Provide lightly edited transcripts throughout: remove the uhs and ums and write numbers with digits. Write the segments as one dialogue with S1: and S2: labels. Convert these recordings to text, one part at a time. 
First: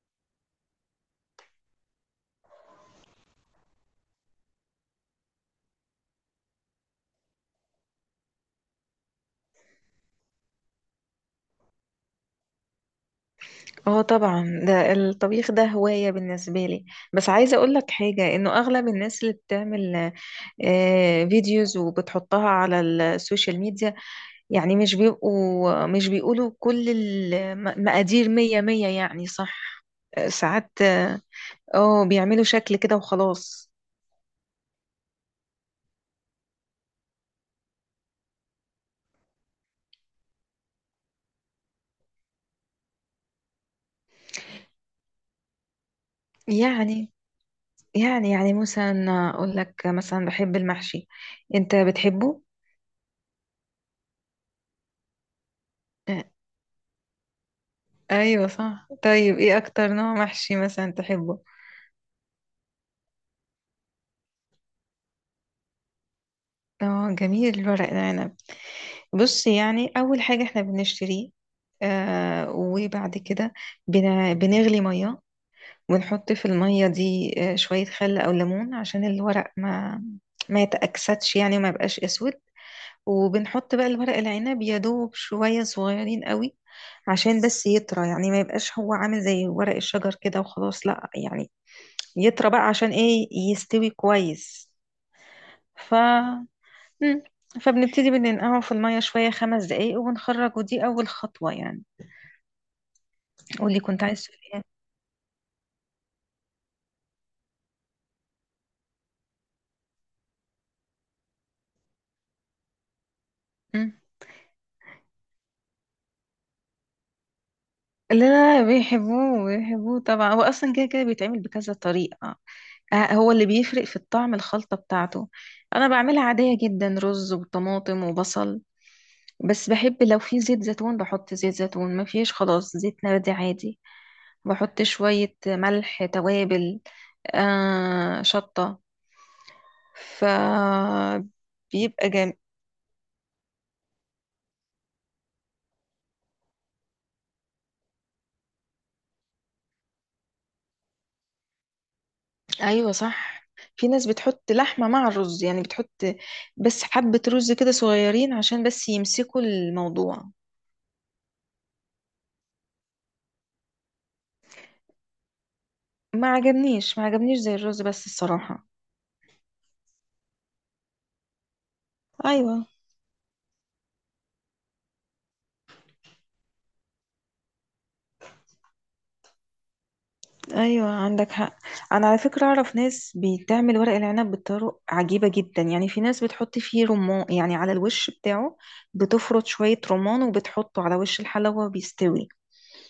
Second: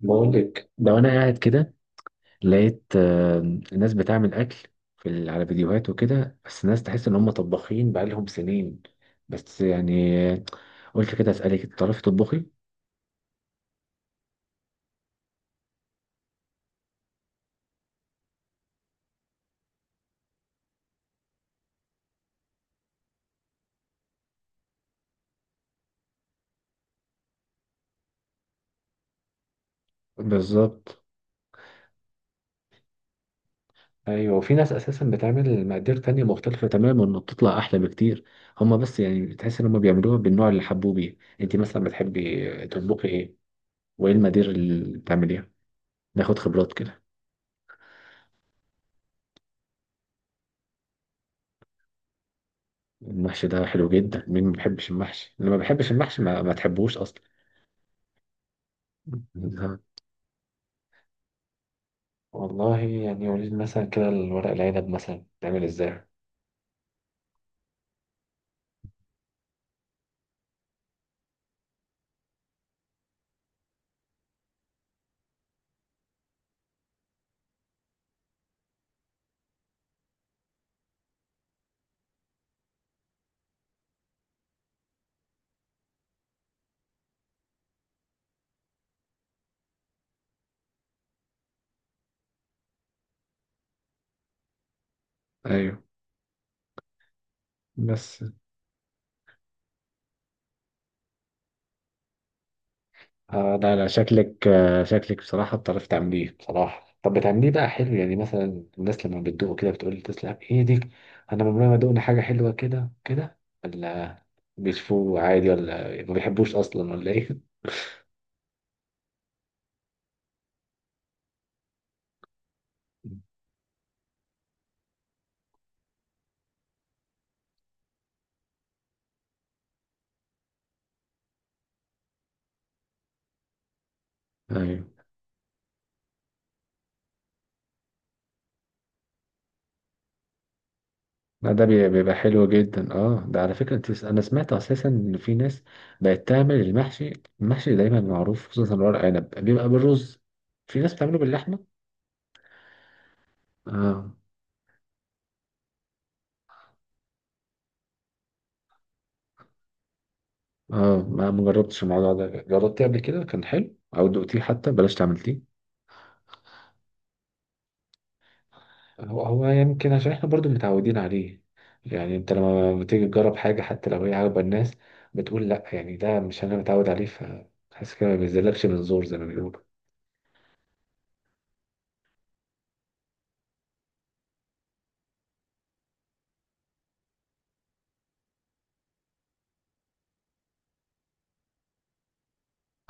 S1: بقول لك لو انا قاعد كده لقيت الناس بتعمل اكل على فيديوهات وكده، بس الناس تحس ان هم طباخين بقالهم سنين. بس يعني قلت كده اسالك، انت تعرفي تطبخي؟
S2: اه، طبعا. ده الطبيخ ده هواية بالنسبة لي. بس عايزة اقول لك حاجة، انه اغلب الناس اللي بتعمل فيديوز وبتحطها على السوشيال ميديا، يعني مش بيقولوا كل المقادير مية مية، يعني صح. ساعات
S1: بالظبط.
S2: بيعملوا شكل كده وخلاص.
S1: ايوه، وفي ناس اساسا بتعمل مقادير تانية مختلفة تماما وبتطلع احلى بكتير. هم بس يعني تحس ان هم بيعملوها بالنوع اللي حبوه بيه. انت مثلا بتحبي تطبخي ايه، وايه المقادير اللي بتعمليها؟ ناخد خبرات كده.
S2: يعني يعني مثلا اقول لك، مثلا بحب المحشي. انت بتحبه؟
S1: المحشي ده حلو جدا، مين ما بيحبش المحشي؟ اللي ما بيحبش المحشي
S2: آه،
S1: ما تحبوش اصلا.
S2: ايوه صح. طيب ايه اكتر
S1: بالظبط.
S2: نوع محشي مثلا تحبه؟
S1: والله يعني قولي لي مثلا كده، الورق العنب مثلا بتعمل ازاي؟
S2: اه جميل الورق العنب. بص، يعني اول حاجه احنا بنشتريه. آه، وبعد كده بنغلي ميه ونحط في الميه دي شويه خل او ليمون، عشان الورق ما يتأكسدش يعني، وما يبقاش اسود. وبنحط بقى الورق العنب يا دوب شويه صغيرين قوي، عشان بس يطرى، يعني ما يبقاش هو عامل زي ورق الشجر كده وخلاص، لا يعني يطرى بقى عشان ايه يستوي كويس.
S1: ايوه،
S2: ف مم. فبنبتدي
S1: بس
S2: بننقعه في المية شوية خمس دقايق وبنخرج، ودي أول خطوة يعني.
S1: لا
S2: واللي
S1: لا،
S2: كنت عايز
S1: شكلك
S2: تقوليها.
S1: شكلك بصراحة بتعرف تعمليه. بصراحة طب بتعمليه بقى حلو؟ يعني مثلا الناس لما بتدوقه كده بتقول تسلم ايدك، انا عمري ما دقنا حاجة حلوة كده؟ كده
S2: مم.
S1: ولا بيشوفوه عادي، ولا ما بيحبوش اصلا، ولا ايه؟
S2: لا لا، بيحبوه بيحبوه طبعا. هو أصلا كده كده بيتعمل بكذا طريقة. هو اللي بيفرق في الطعم الخلطة بتاعته. أنا بعملها عادية جدا، رز وطماطم وبصل. بس بحب لو في زيت زيتون بحط زيت زيتون، ما فيش خلاص زيت نباتي عادي. بحط
S1: ايوه.
S2: شوية ملح توابل، شطة. ف
S1: لا ده
S2: بيبقى
S1: بيبقى
S2: جميل.
S1: حلو جدا. اه، ده على فكرة، انا سمعت اساسا ان في ناس بقت تعمل المحشي. المحشي دايما معروف خصوصا ورق عنب بيبقى بالرز، في ناس بتعمله باللحمة.
S2: ايوه صح. في ناس
S1: اه.
S2: بتحط لحمة مع الرز، يعني بتحط بس حبة رز كده صغيرين عشان بس يمسكوا الموضوع.
S1: اه، ما جربتش الموضوع ده. جربتيه قبل كده كان حلو، او دقتيه حتى بلاش تعملتيه؟
S2: ما عجبنيش زي الرز بس الصراحة.
S1: هو يمكن عشان احنا برضو متعودين عليه، يعني انت
S2: ايوه.
S1: لما بتيجي تجرب حاجة حتى لو هي عاجبة الناس بتقول لا يعني ده مش انا متعود عليه، فحاسس كده ما بينزلكش من زور زي ما بيقولوا.
S2: ايوه عندك حق. انا على فكرة اعرف ناس بتعمل ورق العنب بطرق عجيبة جدا، يعني في ناس بتحط فيه رمان، يعني على الوش بتاعه، بتفرط شوية رمان وبتحطه على وش الحلوة بيستوي.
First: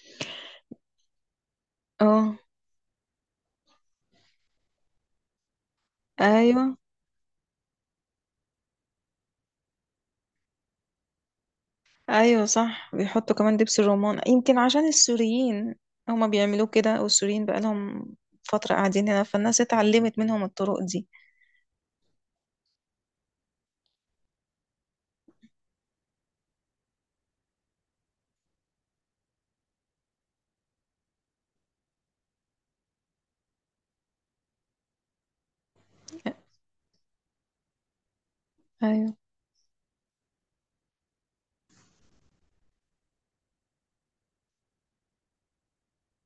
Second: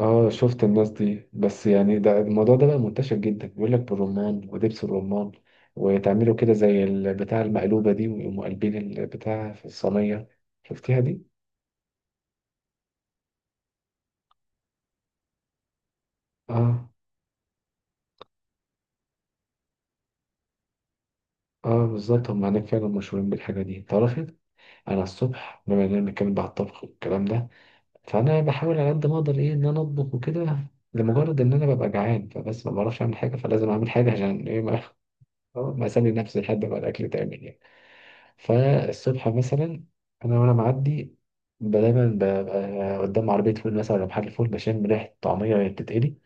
S1: اه شفت الناس دي، بس يعني ده
S2: اه.
S1: الموضوع ده بقى منتشر جدا، بيقول لك بالرمان ودبس الرمان، وتعملوا كده
S2: ايوه.
S1: زي البتاع المقلوبة دي، ويقوموا قلبين البتاع في الصينية. شفتيها دي؟
S2: ايوه صح. بيحطوا كمان دبس الرمان، يمكن عشان السوريين هما بيعملوه
S1: اه.
S2: كده، والسوريين بقالهم فترة قاعدين هنا، فالناس اتعلمت منهم الطرق دي.
S1: اه بالظبط، هم هناك فعلا مشهورين بالحاجة دي. تعرفي انا الصبح، بما اننا بنتكلم بقى على الطبخ والكلام ده، فانا بحاول على قد ما اقدر، ايه، ان انا اطبخ وكده، لمجرد ان انا ببقى جعان، فبس ما بعرفش اعمل حاجة، فلازم اعمل حاجة عشان ايه ما, ما اسلي نفسي لحد ما الاكل يتعمل يعني.
S2: ايوه.
S1: فالصبح مثلا انا وانا معدي دايما ببقى قدام عربيه فول مثلا ولا محل فول، بشم ريحه طعميه وهي بتتقلي،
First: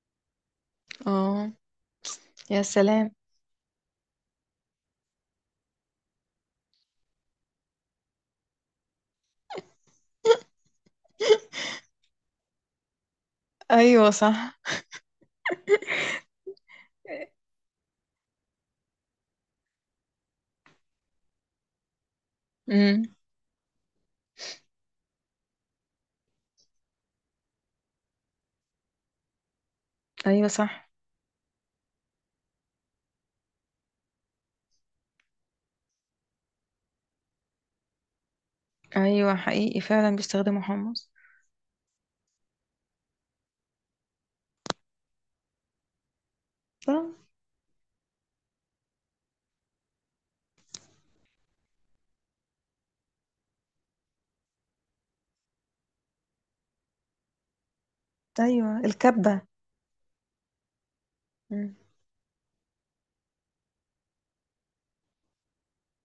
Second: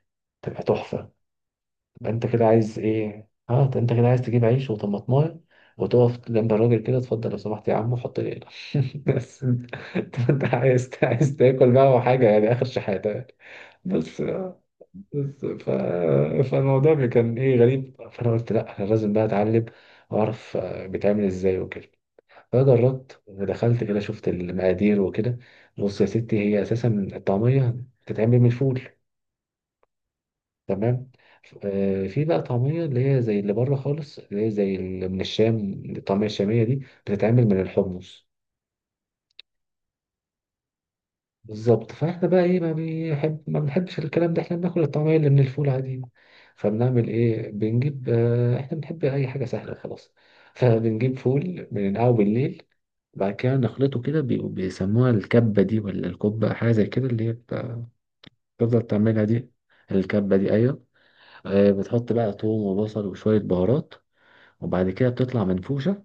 S1: تبقى تحفه.
S2: اه
S1: تبقى انت كده
S2: يا
S1: عايز
S2: سلام.
S1: ايه، اه، أنت كده عايز تجيب عيش وطماطمايه وتقف جنب الراجل كده، اتفضل لو سمحت يا عم وحط لي هنا. بس انت، طب أنت عايز تاكل بقى وحاجه، يعني اخر شحاته يعني.
S2: ايوه
S1: بس
S2: صح.
S1: بس فالموضوع كان ايه غريب، فانا قلت لا، انا لازم بقى اتعلم واعرف بيتعمل ازاي وكده.
S2: امم.
S1: فجربت ودخلت كده، شفت المقادير وكده. بص يا ستي، هي اساسا الطعميه بتتعمل من الفول.
S2: ايوه صح.
S1: تمام. في بقى طعميه اللي هي زي اللي بره خالص، اللي هي زي اللي من الشام، الطعميه الشاميه دي بتتعمل من الحمص.
S2: ايوه حقيقي فعلا بيستخدموا حمص.
S1: بالظبط. فاحنا بقى ايه، ما بنحبش الكلام ده، احنا بناكل الطعمية اللي من الفول عادي.
S2: صح.
S1: فبنعمل ايه، بنجيب احنا بنحب اي حاجة سهلة وخلاص. فبنجيب فول بننقعه بالليل، بعد كده نخلطه كده، بيسموها الكبة دي ولا الكبة، حاجة زي كده اللي هي
S2: ايوه
S1: بتفضل تعملها
S2: الكبة.
S1: دي، الكبة دي، ايوه.
S2: مم.
S1: بتحط بقى توم وبصل وشوية بهارات، وبعد كده بتطلع منفوشة.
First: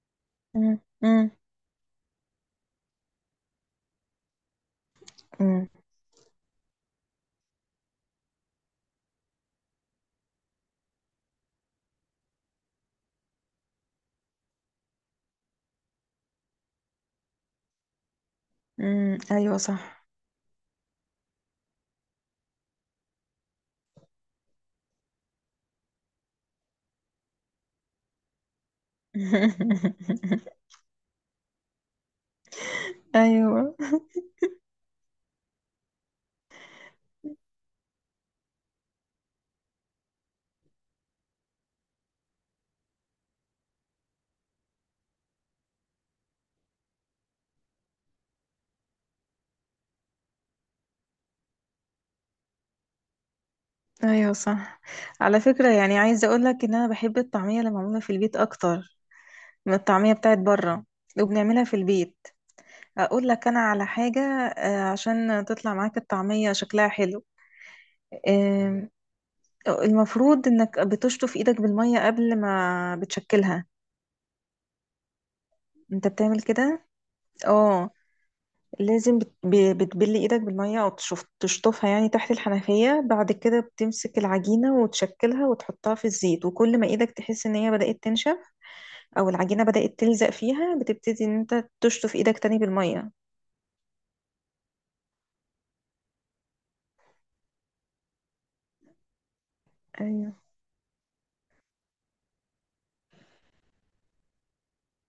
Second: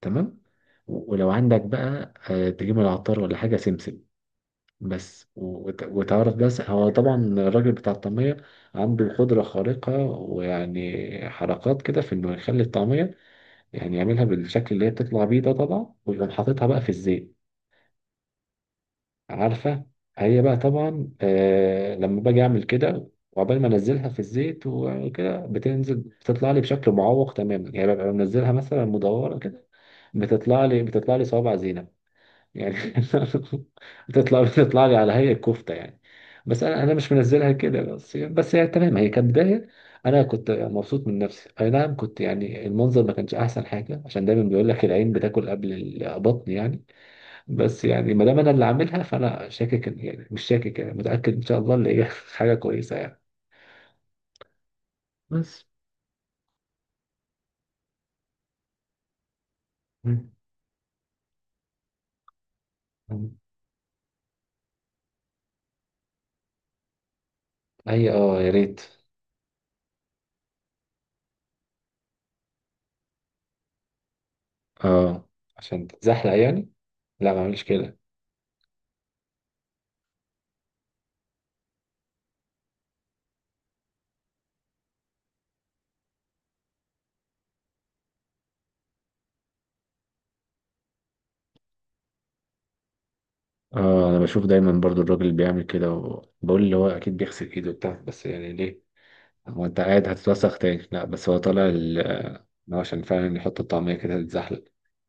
S1: تمام.
S2: مم.
S1: ولو
S2: مم.
S1: عندك بقى تجيب من العطار ولا حاجة سمسم، بس
S2: مم.
S1: وتعرف بس، هو طبعا الراجل بتاع الطعمية عنده قدرة خارقة، ويعني حركات كده في انه يخلي الطعمية، يعني يعملها بالشكل اللي هي بتطلع بيه ده طبعا، ويقوم حاططها بقى في الزيت.
S2: مم. ايوه
S1: عارفة،
S2: صح.
S1: هي بقى طبعا لما باجي اعمل كده، وعقبال ما انزلها في الزيت وكده بتنزل، بتطلع لي بشكل معوق تماما يعني، ببقى منزلها مثلا مدورة كده، بتطلع لي صوابع زينة يعني.
S2: ايوه.
S1: بتطلع لي على هيئة كفتة يعني. بس انا مش منزلها كده، بس يعني، بس هي تمام هي كبداية. انا كنت مبسوط من نفسي، اي نعم كنت، يعني المنظر ما كانش احسن حاجة، عشان دايما بيقول لك العين بتاكل قبل البطن يعني. بس يعني ما دام انا اللي عاملها، فانا شاكك يعني مش شاكك، يعني متأكد ان شاء الله اللي هي حاجة كويسة يعني.
S2: ايوه صح. على
S1: بس
S2: فكرة يعني عايزة اقولك ان انا بحب الطعمية اللي معمولة في البيت اكتر من الطعمية
S1: مم.
S2: بتاعت بره. وبنعملها في البيت. اقول لك انا على حاجة، عشان تطلع معاك الطعمية شكلها حلو.
S1: هي اه يا ريت.
S2: آم، المفروض انك بتشطف ايدك بالمية قبل ما بتشكلها.
S1: اه عشان
S2: انت
S1: تتزحلق
S2: بتعمل
S1: يعني.
S2: كده؟
S1: لا ما اعملش
S2: اه،
S1: كده.
S2: لازم بتبلي ايدك بالمية، او تشطفها يعني تحت الحنفية، بعد كده بتمسك العجينة وتشكلها وتحطها في الزيت، وكل ما ايدك تحس ان هي بدأت تنشف او العجينة بدأت تلزق فيها، بتبتدي ان انت تشطف ايدك تاني بالمية.
S1: اه انا بشوف دايما برضو الراجل اللي بيعمل كده، وبقول اللي هو اكيد بيغسل ايده بتاع، بس يعني ليه؟ هو انت قاعد
S2: ايوه.
S1: هتتوسخ تاني؟ لا، بس هو طالع إن هو عشان فعلا يحط الطعمية كده تتزحلق.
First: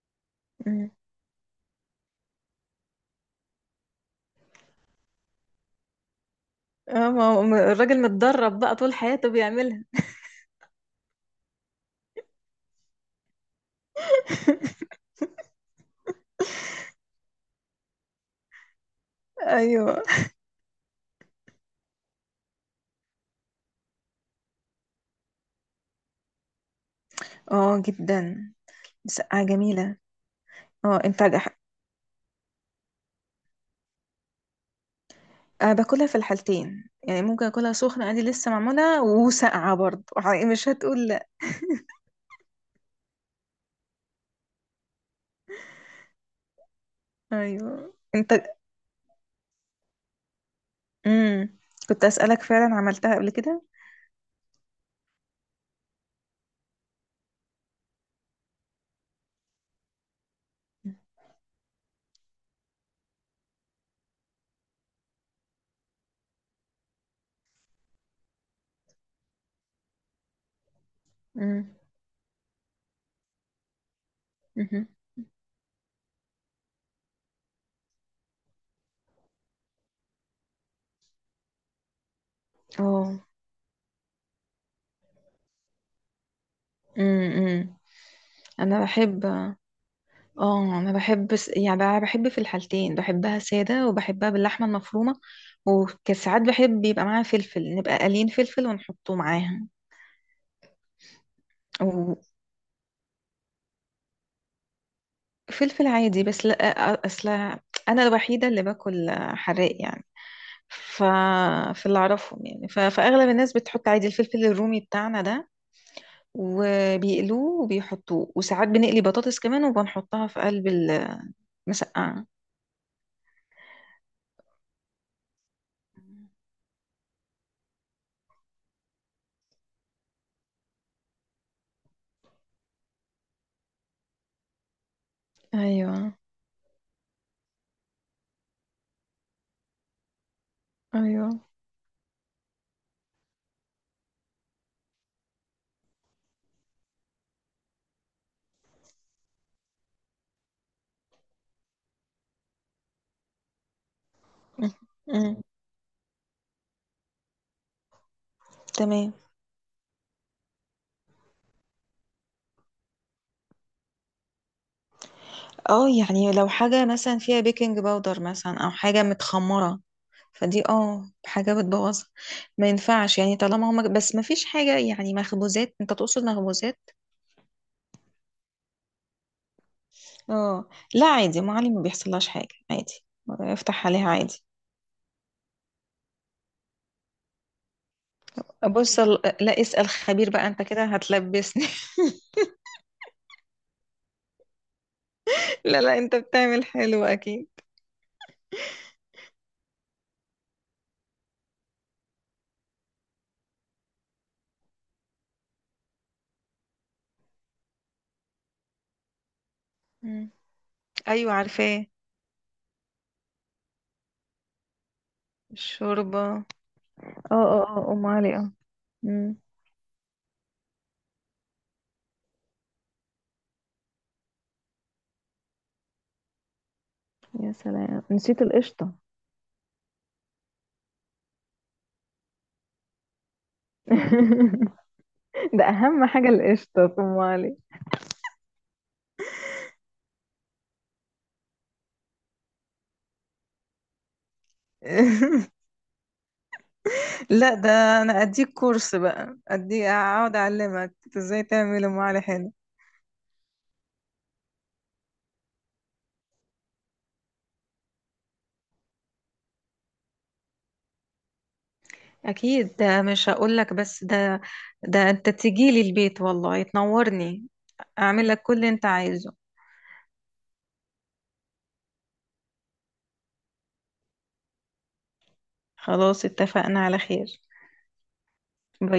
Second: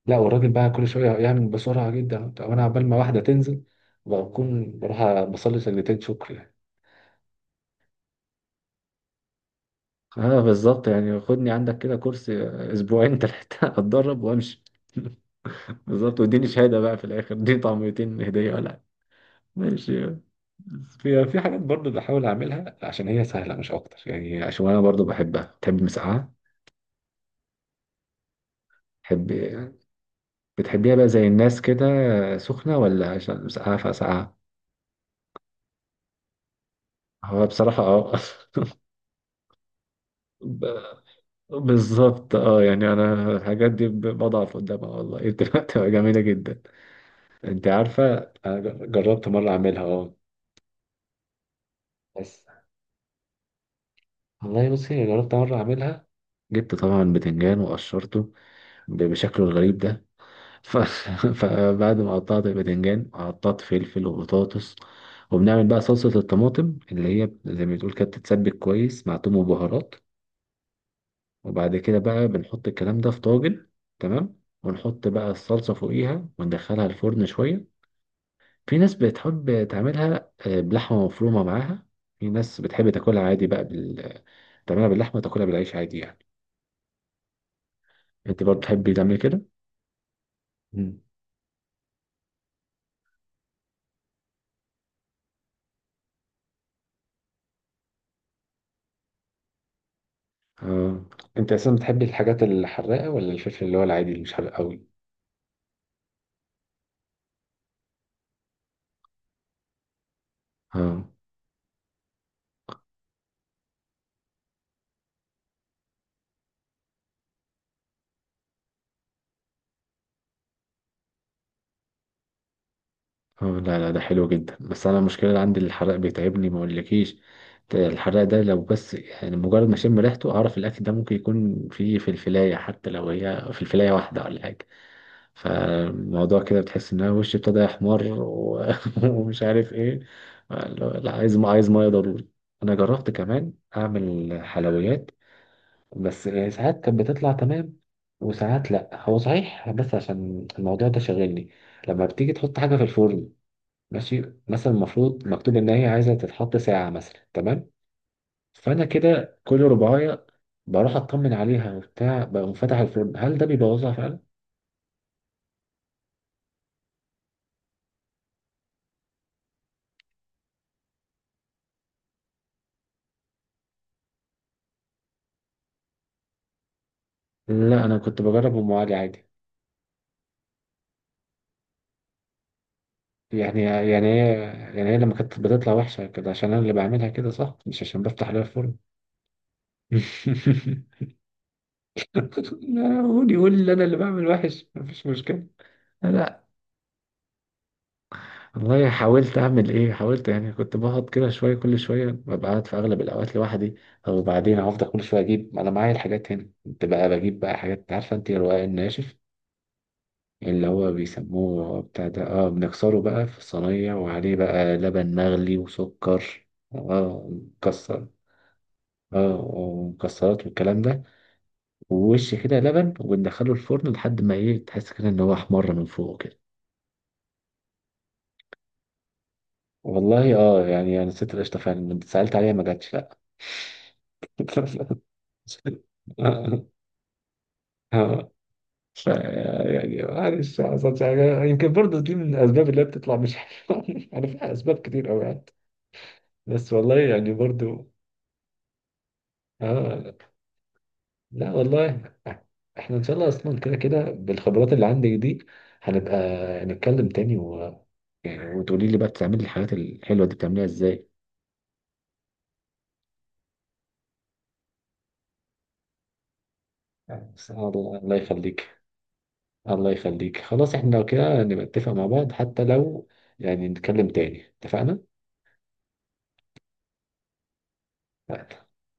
S1: لا، والراجل بقى كل
S2: أمم.
S1: شوية يعمل بسرعة جدا، وانا عبال ما واحدة تنزل بكون بروح بصلي سجدتين شكر يعني.
S2: اه، ما الراجل متدرب بقى طول حياته بيعملها.
S1: اه بالظبط، يعني خدني عندك كده كرسي، اسبوعين تلاتة اتدرب وامشي. بالظبط، واديني شهادة بقى في الاخر، دي طعميتين هدية ولا،
S2: ايوه.
S1: ماشي. في حاجات برضو بحاول اعملها عشان هي سهله مش اكتر يعني، عشان انا برضو بحبها. بتحب مسقعه؟
S2: اه جدا. مسقعة
S1: بتحب؟
S2: جميلة.
S1: بتحبيها
S2: اه،
S1: بقى زي الناس كده سخنه، ولا عشان مسقعه فسقعه؟
S2: أنا باكلها في الحالتين، يعني
S1: هو
S2: ممكن اكلها
S1: بصراحه
S2: سخنة
S1: اه
S2: عادي لسه معمولة، وساقعة برضه، مش
S1: ب-
S2: هتقول لا.
S1: بالظبط، اه يعني انا الحاجات دي بضعف قدامها والله. إيه، بتبقى جميله جدا. انت
S2: ايوه
S1: عارفه
S2: انت.
S1: انا جربت مره اعملها اه.
S2: امم. كنت
S1: بس
S2: أسألك فعلا عملتها قبل كده؟
S1: والله بصي، جربت مره اعملها، جبت طبعا بتنجان وقشرته بشكله الغريب ده. ف... فبعد ما قطعت الباذنجان قطعت فلفل وبطاطس، وبنعمل بقى صلصة الطماطم اللي هي زي ما بتقول كده، بتتسبك كويس مع توم وبهارات.
S2: امم.
S1: وبعد كده بقى بنحط الكلام ده في طاجن، تمام،
S2: امم.
S1: ونحط بقى الصلصة فوقيها وندخلها الفرن شوية. في ناس بتحب تعملها بلحمة مفرومة معاها، في ناس بتحب
S2: اه.
S1: تاكلها عادي بقى تعملها باللحمة تاكلها بالعيش عادي يعني.
S2: امم.
S1: انت برضه
S2: انا
S1: بتحبي تعملي
S2: بحب.
S1: كده؟
S2: اه انا
S1: مم.
S2: بحب يعني أنا بحب في الحالتين، بحبها سادة وبحبها باللحمة المفرومة. وكساعات بحب يبقى معاها فلفل، نبقى قالين فلفل ونحطه معاها.
S1: اه، انت اصلا بتحبي الحاجات الحراقة ولا الفلفل اللي هو العادي اللي مش حراق قوي؟
S2: وفلفل عادي. بس لا، اصل انا الوحيدة اللي باكل حراق يعني. ف
S1: اه.
S2: في اللي اعرفهم يعني، فاغلب الناس بتحط عادي الفلفل الرومي بتاعنا ده، وبيقلوه وبيحطوه. وساعات بنقلي بطاطس كمان وبنحطها في قلب المسقعة.
S1: اه، لا لا ده حلو جدا، بس انا المشكله اللي عندي الحرق بيتعبني ما اقولكيش. ده الحرق ده لو بس يعني مجرد ما اشم ريحته اعرف الاكل ده ممكن يكون فيه فلفلايه، حتى لو هي فلفلايه واحده ولا حاجه،
S2: ايوه.
S1: فالموضوع كده بتحس ان انا وشي ابتدى يحمر ومش عارف ايه. لا، لا،
S2: ايوه.
S1: عايز ما عايز ميه ضروري. انا جربت كمان اعمل حلويات، بس ساعات كانت بتطلع تمام وساعات لا. هو صحيح بس عشان الموضوع ده شاغلني، لما بتيجي تحط حاجة في الفرن ماشي،
S2: مم.
S1: مثلا المفروض
S2: مم.
S1: مكتوب ان هي عايزه تتحط ساعه مثلا، تمام، فانا
S2: تمام.
S1: كده كل رباعيه بروح اطمن عليها وبتاع، بقوم فاتح الفرن، هل ده بيبوظها فعلا؟
S2: اه يعني لو حاجة مثلا فيها بيكنج باودر مثلا، او حاجة متخمرة، فدي حاجة بتبوظها. ما ينفعش يعني، طالما هما بس ما فيش حاجة، يعني مخبوزات، انت تقصد مخبوزات.
S1: لا، انا كنت بجرب ام علي عادي.
S2: اه لا، عادي، أم علي ما بيحصلهاش حاجة عادي.
S1: يعني
S2: افتح
S1: يعني
S2: عليها
S1: هي
S2: عادي.
S1: يعني هي لما كانت بتطلع وحشه كده عشان انا اللي بعملها كده صح، مش عشان بفتح لها الفرن؟
S2: لا، اسأل خبير بقى، انت كده هتلبسني.
S1: لا قول، يقول لي انا اللي بعمل وحش مفيش مشكله.
S2: لا لا، انت
S1: انا
S2: بتعمل حلو اكيد.
S1: والله حاولت اعمل، ايه حاولت يعني، كنت بقعد كده شويه كل شويه، ببقى قاعد في اغلب الاوقات لوحدي، وبعدين افضل كل شويه اجيب انا معايا الحاجات هنا، كنت بقى بجيب بقى حاجات. عارفه انت الرقاق الناشف
S2: مم.
S1: اللي هو
S2: ايوه
S1: بيسموه
S2: عارفاه.
S1: بتاع ده، اه، بنكسره بقى في صينيه وعليه بقى لبن مغلي
S2: الشوربة اه.
S1: وسكر. اه
S2: اه. اه ام
S1: مكسر،
S2: علي اه.
S1: اه
S2: مم.
S1: ومكسرات والكلام ده، ووش كده لبن، وبندخله الفرن لحد ما، ايه، تحس كده ان هو احمر من فوق كده.
S2: يا سلام، نسيت القشطة.
S1: والله اه، يعني انا ست القشطه فعلا لما سالت عليها ما جاتش، لا.
S2: ده اهم حاجة، القشطة في ام علي.
S1: اه ف- يعني معلش ما حصلش حاجه، يمكن برضه دي من الاسباب اللي هي بتطلع مش حلوه. يعني فيها اسباب كتير قوي يعني، بس والله يعني
S2: لا
S1: برضه.
S2: ده، انا اديك كورس بقى، اديك
S1: اه،
S2: اقعد اعلمك ازاي
S1: لا
S2: تعمل ام
S1: والله،
S2: علي حلو.
S1: احنا ان شاء الله اصلا كده كده بالخبرات اللي عندي دي هنبقى نتكلم تاني يعني، وتقولي لي بقى بتعملي الحاجات الحلوه دي بتعمليها ازاي.
S2: اكيد، ده مش هقولك بس. ده ده انت تجيلي البيت والله تنورني.
S1: سبحان الله، الله
S2: اعمل لك كل اللي
S1: يخليك.
S2: انت عايزه.
S1: الله يخليك، خلاص احنا لو كده نبقى نتفق مع بعض، حتى لو يعني نتكلم تاني، اتفقنا؟
S2: خلاص اتفقنا على خير. باي.